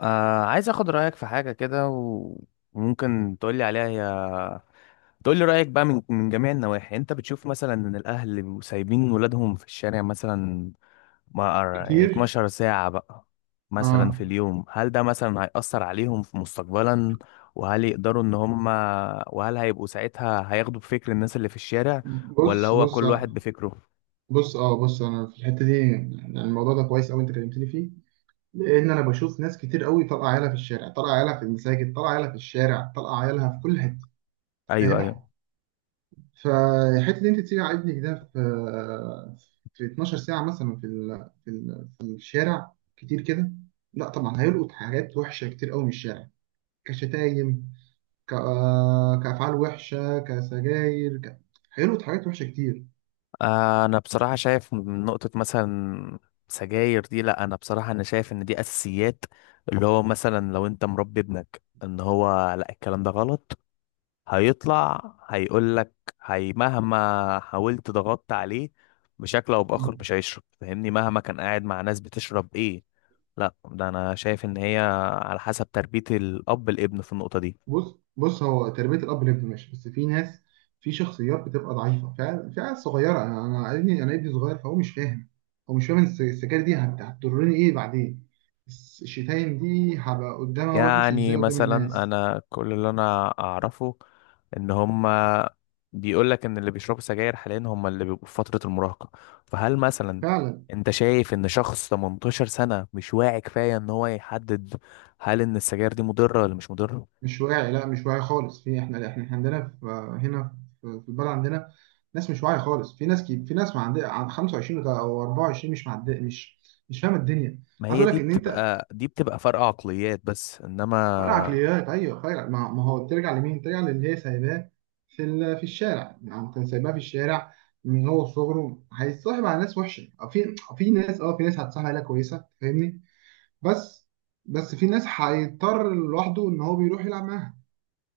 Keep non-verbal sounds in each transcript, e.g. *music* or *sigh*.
عايز اخد رأيك في حاجة كده وممكن تقولي عليها، هي تقولي رأيك بقى من جميع النواحي. انت بتشوف مثلا ان الاهل اللي بيبقوا سايبين ولادهم في الشارع مثلا، ما أر- يعني كتير. 12 ساعة بقى مثلا اه في اليوم، هل ده مثلا هيأثر عليهم في مستقبلا؟ وهل يقدروا ان هم، وهل هيبقوا ساعتها هياخدوا بفكر الناس اللي في الشارع ولا بص هو بص كل واحد بفكره؟ بص اه بص انا في الحته دي، يعني الموضوع ده كويس قوي انت كلمتني فيه. لان انا بشوف ناس كتير قوي طالعه عيالها في الشارع، طالعه عيالها في المساجد، طالعه عيالها في الشارع، طالعه عيالها في كل حته، ايوه، ايوه. فاهم؟ فالحته دي انت تسيب ابنك ده في 12 ساعه مثلا في الشارع كتير كده. لا طبعا هيلقط حاجات وحشه كتير قوي من الشارع، كشتايم، ك... آه، كافعال وحشه، كسجاير، هيلقط حاجات وحشه كتير. انا بصراحه شايف من نقطه مثلا سجاير دي، لا انا بصراحه انا شايف ان دي اساسيات، اللي هو مثلا لو انت مربي ابنك ان هو لا الكلام ده غلط، هيطلع هيقول لك هي مهما حاولت ضغطت عليه بشكل او باخر مش هيشرب، فاهمني؟ مهما كان قاعد مع ناس بتشرب ايه، لا ده انا شايف ان هي على حسب تربيه الاب الابن في النقطه دي. بص، هو تربية الأب والابن ماشي، بس في ناس، في شخصيات بتبقى ضعيفة، في عيال صغيرة. أنا أنا ابني أنا ابني صغير، فهو مش فاهم. هو مش فاهم السكاكين دي هتضرني إيه بعدين. الشتايم دي هبقى قدامها وحش يعني إزاي قدام مثلا الناس. انا كل اللي انا اعرفه ان هما بيقول لك ان اللي بيشربوا سجاير حاليا هما اللي بيبقوا في فترة المراهقة. فهل مثلا فعلا. انت شايف ان شخص 18 سنة مش واعي كفاية ان هو يحدد هل ان السجاير دي مضرة ولا مش مضرة؟ مش واعي، لا مش واعي خالص. في إحنا عندنا في هنا، في البلد عندنا ناس مش واعية خالص. في ناس، في ناس ما عندها، عند 25 أو 24، مش معد مش مش فاهمة الدنيا. ما عايز هي أقول دي لك إن أنت، بتبقى فرق عقليات بس فرق انما. عقليات، ايوه فرق. ما ما هو ترجع لمين؟ ترجع للي هي سايباه في الشارع، يعني كان سايباه في الشارع من هو صغره، هيتصاحب على ناس وحشه. في ناس، اه في ناس هتصاحب عليها كويسه، فاهمني. بس بس في ناس هيضطر لوحده ان هو بيروح يلعب معاها.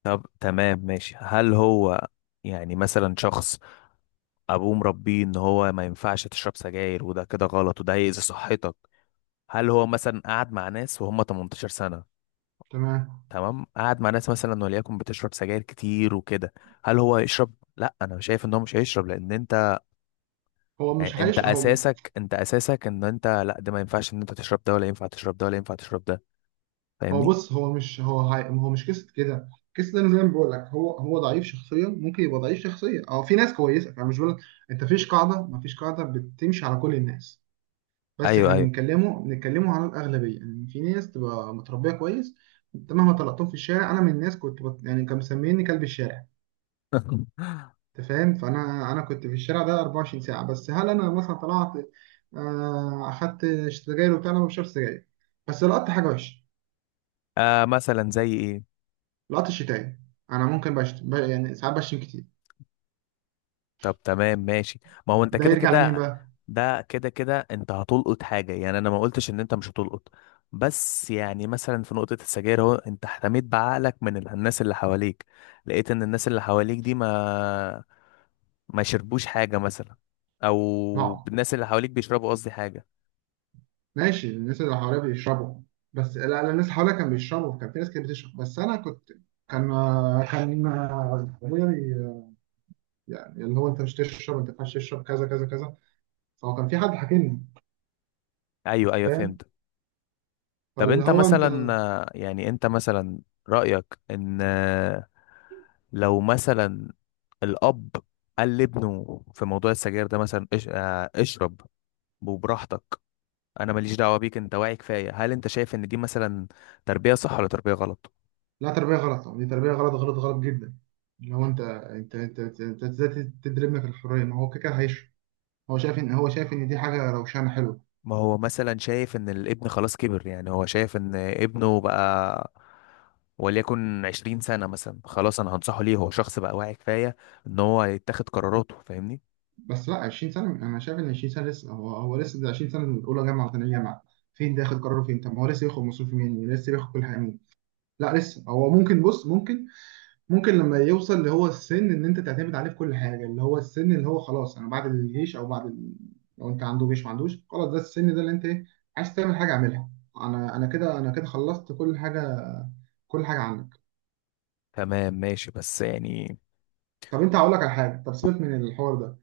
طب تمام، ماشي. هل هو يعني مثلا شخص ابوه مربيه ان هو ما ينفعش تشرب سجاير وده كده غلط وده هيأذي صحتك، هل هو مثلا قعد مع ناس وهم 18 سنة؟ تمام. تمام، قعد مع ناس مثلا وليكن بتشرب سجاير كتير وكده، هل هو يشرب؟ لا انا شايف ان هو مش هيشرب لان انت، هو مش يعني انت هيش هو م- اساسك ان انت لا ده ما ينفعش ان انت تشرب ده ولا ينفع تشرب ده ولا ينفع تشرب ده، هو فاهمني؟ بص هو مش هو مش قصه كده. قصه ده، انا زي ما بقول لك، هو ضعيف شخصيا، ممكن يبقى ضعيف شخصيا. اه في ناس كويسه، انا مش بقول لك، انت فيش قاعده، ما فيش قاعده بتمشي على كل الناس. بس ايوه، احنا ايوه. بنتكلموا عن الاغلبيه، يعني في ناس تبقى متربيه كويس. انت مهما طلقتهم في الشارع، انا من الناس كنت يعني كانوا مسميني كلب الشارع. *laughs* انت فاهم؟ فانا، انا كنت في الشارع ده 24 ساعه. بس هل انا مثلا طلعت، اخدت سجاير وبتاع؟ انا ما بشربش سجاير، بس لقطت حاجه وحشه، آه، مثلا زي ايه؟ لقطت الشتايم. انا ممكن يعني ساعات بشتم كتير. طب تمام ماشي. ما هو انت ده كده يرجع لمين كده، بقى؟ ده كده كده انت هتلقط حاجة، يعني انا ما قلتش ان انت مش هتلقط، بس يعني مثلا في نقطة السجاير اهو انت احتميت بعقلك من الناس اللي حواليك، لقيت ان الناس اللي حواليك دي ما شربوش حاجة مثلا، او معه. الناس اللي حواليك بيشربوا، قصدي حاجة. ماشي، الناس اللي حواليا بيشربوا. بس لا لا، الناس حواليا كان بيشربوا، كان في ناس كانت بتشرب، بس انا كنت، كان كان ابويا يعني اللي هو انت مش تشرب، انت ما ينفعش تشرب كذا كذا كذا، فهو كان في حد حاكمني، ايوه، ايوه، فاهم؟ فهمت. طب فاللي انت هو انت. مثلا، يعني انت مثلا رأيك ان، لو مثلا الأب قال لابنه في موضوع السجاير ده مثلا إش... آه، اشرب وبراحتك، انا ماليش دعوه بيك، انت واعي كفايه، هل انت شايف ان دي مثلا تربيه صح ولا تربيه غلط؟ لا تربيه غلط، دي تربيه غلط غلط غلط جدا. اللي هو انت ازاي تدربنا في الحريه؟ ما هو كده كده هيشرب، هو شايف ان دي حاجه روشانه حلوه. ما هو مثلا شايف ان الابن خلاص كبر، يعني هو شايف ان ابنه بقى وليكن 20 سنه مثلا، خلاص انا هنصحه ليه، هو شخص بقى واعي كفايه ان هو يتخذ قراراته، فاهمني؟ بس لا، 20 سنة، أنا شايف إن 20 سنة لسه، هو لسه، ده 20 سنة، من أولى جامعة وثانية جامعة، فين ده ياخد قراره فين؟ طب ما هو لسه بياخد مصروف منين، لسه بياخد كل حاجة منين؟ لا لسه هو ممكن، بص ممكن، لما يوصل اللي هو السن إن أنت تعتمد عليه في كل حاجة، اللي هو السن اللي هو خلاص، أنا بعد الجيش أو بعد لو أنت عنده جيش، ما عندوش خلاص، ده السن ده اللي أنت إيه، عايز تعمل حاجة اعملها. أنا كده خلصت كل حاجة، كل حاجة عنك. تمام ماشي، بس يعني. طب أنت هقول لك على حاجة، طب سيبك من الحوار ده.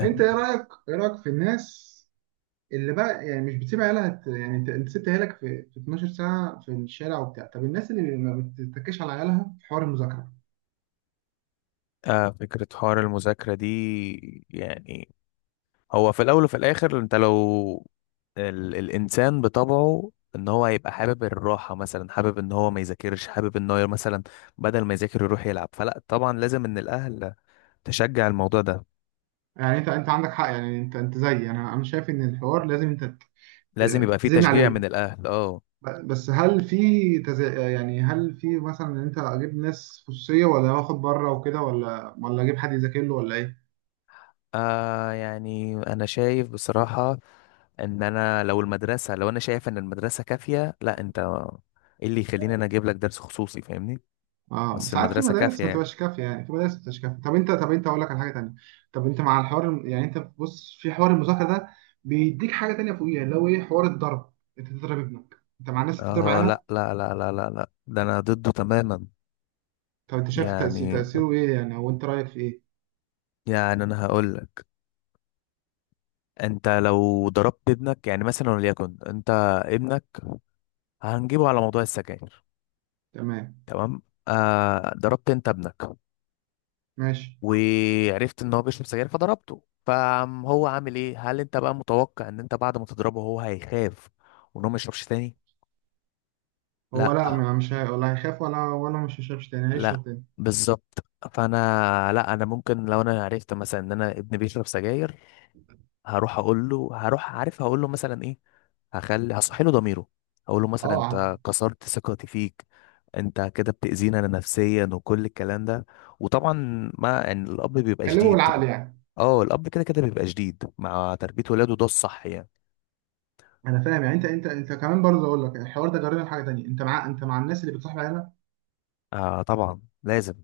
أنت إيه رأيك، إيه رأيك في الناس اللي بقى يعني مش بتسيب عيالها، يعني انت سبت عيالك في 12 ساعه في الشارع وبتاع. طب الناس اللي ما بتتكش على عيالها في حوار المذاكره؟ آه، فكره حوار المذاكره دي يعني، هو في الاول وفي الاخر انت لو الانسان بطبعه ان هو هيبقى حابب الراحه، مثلا حابب ان هو ما يذاكرش، حابب ان هو مثلا بدل ما يذاكر يروح يلعب، فلا طبعا لازم ان الاهل تشجع الموضوع ده، يعني انت عندك حق، يعني انت زيي، انا شايف ان الحوار لازم انت لازم ت- يبقى في تزن تشجيع عليه. من الاهل، اه. بس هل في يعني هل في مثلا ان انت اجيب ناس خصوصيه، ولا واخد بره وكده، ولا اجيب حد يذاكر له، ولا ايه؟ آه يعني انا شايف بصراحه ان انا لو المدرسه، لو انا شايف ان المدرسه كافيه لا انت، ايه اللي يخليني انا اجيب لك درس خصوصي؟ فاهمني؟ اه بس بس عارف، في المدرسه كافيه مدارس ما يعني، تبقاش كافيه، يعني في مدارس ما تبقاش كافيه. طب انت، اقول لك على حاجه تانيه. طب انت مع الحوار، يعني انت بص، في حوار المذاكره ده بيديك حاجه تانيه فوقيها، اللي هو ايه، حوار الضرب. انت تضرب ابنك، انت مع الناس بتضرب اه. عيالها؟ لا لا لا لا لا لا، ده انا ضده تماما. طب انت شايف تأثير، يعني، تأثيره ايه يعني، او انت رايك في ايه؟ انا هقول لك. انت لو ضربت ابنك يعني مثلا وليكن انت، ابنك هنجيبه على موضوع السجاير. تمام تمام. آه، ضربت انت ابنك ماشي. وعرفت ان هو بيشرب سجاير فضربته، فهو عامل ايه؟ هل انت بقى متوقع ان انت بعد ما تضربه هو هيخاف وان هو ما يشربش تاني؟ هو لا. لا، ما- مش هي... ولا هيخاف، ولا مش هيشربش تاني، لا. هيشرب تاني. بالظبط. فانا لا، انا ممكن لو انا عرفت مثلا ان انا ابني بيشرب سجاير، هروح اقول له، هروح عارف هقول له مثلا ايه، هصحي له ضميره، اقول له مثلا اه، انت كسرت ثقتي فيك، انت كده بتأذينا انا نفسيا وكل الكلام ده، وطبعا ما يعني الاب بيبقى كلمه شديد، بالعقل يعني. اه الاب كده كده بيبقى شديد مع تربية ولاده، ده الصح يعني. انا فاهم، يعني انت كمان برضه اقول لك الحوار ده جربنا حاجه تانيه. انت مع، الناس اللي بتصاحب عيالها آه طبعا لازم،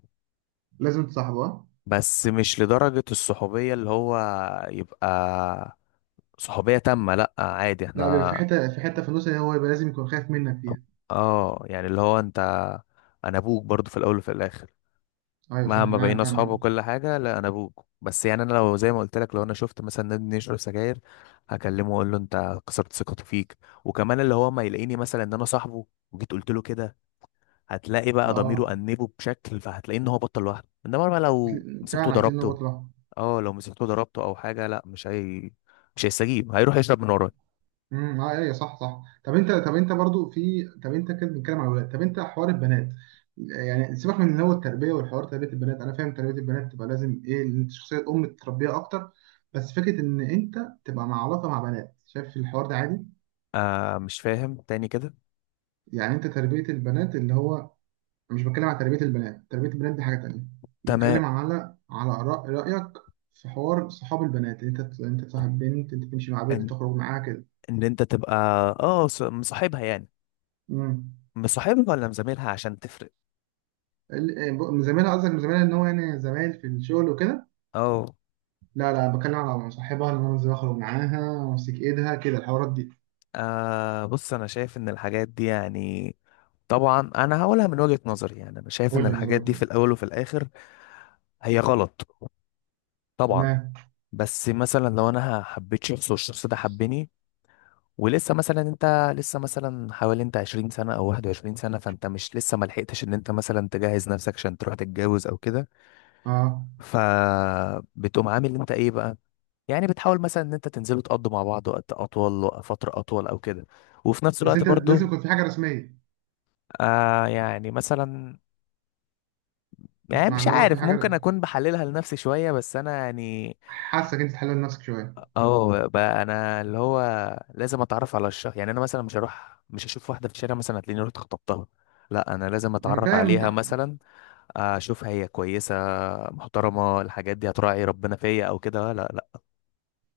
لازم تصاحبها. بس مش لدرجة الصحوبية اللي هو يبقى صحوبية تامة، لا عادي لا بيبقى احنا. في حته، في النص، اللي هو يبقى لازم يكون خايف منك فيها. اه يعني اللي هو انت، انا ابوك برضو في الاول وفي الاخر، ايوه صح، مهما معاك بقينا اصحاب فعلا. وكل حاجه لا انا ابوك، بس يعني انا لو زي ما قلت لك، لو انا شفت مثلا نادي يشرب سجاير هكلمه واقول له انت كسرت ثقته فيك، وكمان اللي هو ما يلاقيني مثلا ان انا صاحبه وجيت قلت له كده، هتلاقي بقى اه، ضميره انبه بشكل، فهتلاقي ان هو بطل لوحده، انما بقى لو مسكته فعلا هتلاقي ان هو ضربته، بطل. اه لو مسكته ضربته او حاجه، لا مش هي، مش هيستجيب، هيروح يشرب من ورايا. اه ايوه صح صح. طب انت، برضو في، طب انت كده بنتكلم على الولاد، طب انت حوار البنات. يعني سيبك من اللي هو التربيه والحوار، تربيه البنات انا فاهم، تربيه البنات تبقى لازم ايه، ان انت شخصيه ام تربيها اكتر. بس فكره ان انت تبقى مع علاقه مع بنات، شايف الحوار ده عادي؟ آه، مش فاهم تاني كده. يعني انت تربيه البنات اللي هو، مش بتكلم على تربية البنات، تربية البنات دي حاجة تانية، تمام، بتكلم على، آراء، رأيك في حوار صحاب البنات، إن انت تصاحب بنت، انت تمشي مع بنت، ان تخرج معاها كده. ان انت تبقى، اه مصاحبها يعني، امم مصاحبها ولا مزاملها عشان تفرق؟ من زميلها قصدك؟ من زميلها ان هو يعني زمايل في الشغل وكده؟ اه. لا لا، بتكلم على صاحبها اللي انا بنزل اخرج معاها وامسك ايدها كده، الحوارات دي. آه بص، انا شايف ان الحاجات دي يعني طبعا انا هقولها من وجهة نظري، يعني انا شايف قول ان لي من الحاجات وجهة دي في نظرك. الاول وفي الاخر هي غلط طبعا. تمام. بس مثلا لو انا حبيت شخص والشخص ده حبني، ولسه مثلا انت لسه مثلا حوالي انت 20 سنة او 21 سنة، فانت مش لسه ما لحقتش ان انت مثلا تجهز نفسك عشان تروح تتجوز او كده. اه فبتقوم عامل انت ايه بقى؟ يعني بتحاول مثلا ان انت تنزلوا تقضوا مع بعض وقت اطول وفترة اطول او كده، وفي نفس بس الوقت انت لازم برضو. يكون في حاجة رسمية. يعني مثلا، مش يعني مش معنى هو في عارف ممكن حاجة، اكون بحللها لنفسي شويه، بس انا يعني. حاسك انت تحلل نفسك شوية. اه بقى انا اللي هو لازم اتعرف على الشخص، يعني انا مثلا مش هروح مش هشوف واحده في الشارع مثلا هتلاقيني رحت خطبتها، لا انا لازم انا اتعرف فاهم. عليها مثلا، اشوف هي كويسه محترمه، الحاجات دي هتراعي ربنا فيا او كده، لا.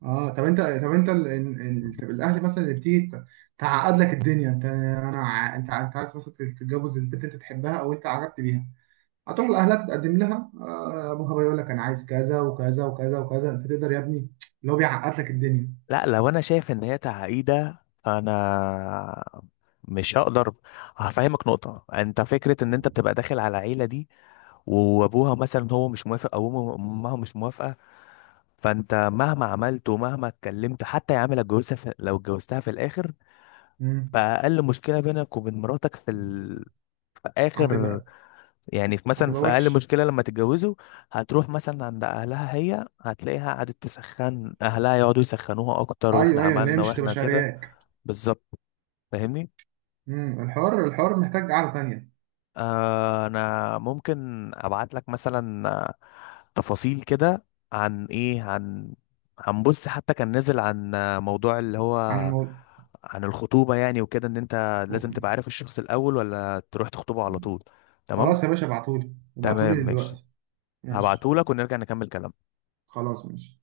اه طب انت، طب الاهل مثلا اللي بتيجي تعقد لك الدنيا. انت، انا ع- انت ع- انت عايز مثلا تتجوز البنت، انت تحبها او انت عجبت بيها، هتروح لاهلها تتقدم لها. ابوها بقى يقول لك انا عايز كذا وكذا وكذا وكذا، انت تقدر يا ابني، اللي هو بيعقد لك الدنيا. لا لو انا شايف ان هي تعقيده فانا مش هقدر. هفهمك نقطه، انت فكره ان انت بتبقى داخل على عيله دي وابوها مثلا هو مش موافق او امها مش موافقه، فانت مهما عملت ومهما اتكلمت، حتى يا عم لو اتجوزتها لو اتجوزتها في الاخر، امم فاقل مشكله بينك وبين مراتك في في اخر، هتبقى يعني في مثلا هتبقى في اقل وحش. مشكله لما تتجوزوا، هتروح مثلا عند اهلها هي، هتلاقيها قعدت تسخن اهلها يقعدوا يسخنوها اكتر، واحنا ايوه ايوه، اللي هي عملنا مش هتبقى واحنا كده. شارياك. بالظبط، فاهمني. الحوار محتاج قعده تانيه. آه انا ممكن ابعت لك مثلا، تفاصيل كده، عن ايه عن بص، حتى كان نزل عن، موضوع اللي عن هو الموضوع. عن الخطوبة يعني وكده، ان انت لازم تبقى عارف الشخص الاول ولا تروح تخطبه على طول. تمام. خلاص يا باشا، ابعتولي، تمام ماشي، دلوقتي. ماشي هبعته لك ونرجع نكمل كلام خلاص ماشي.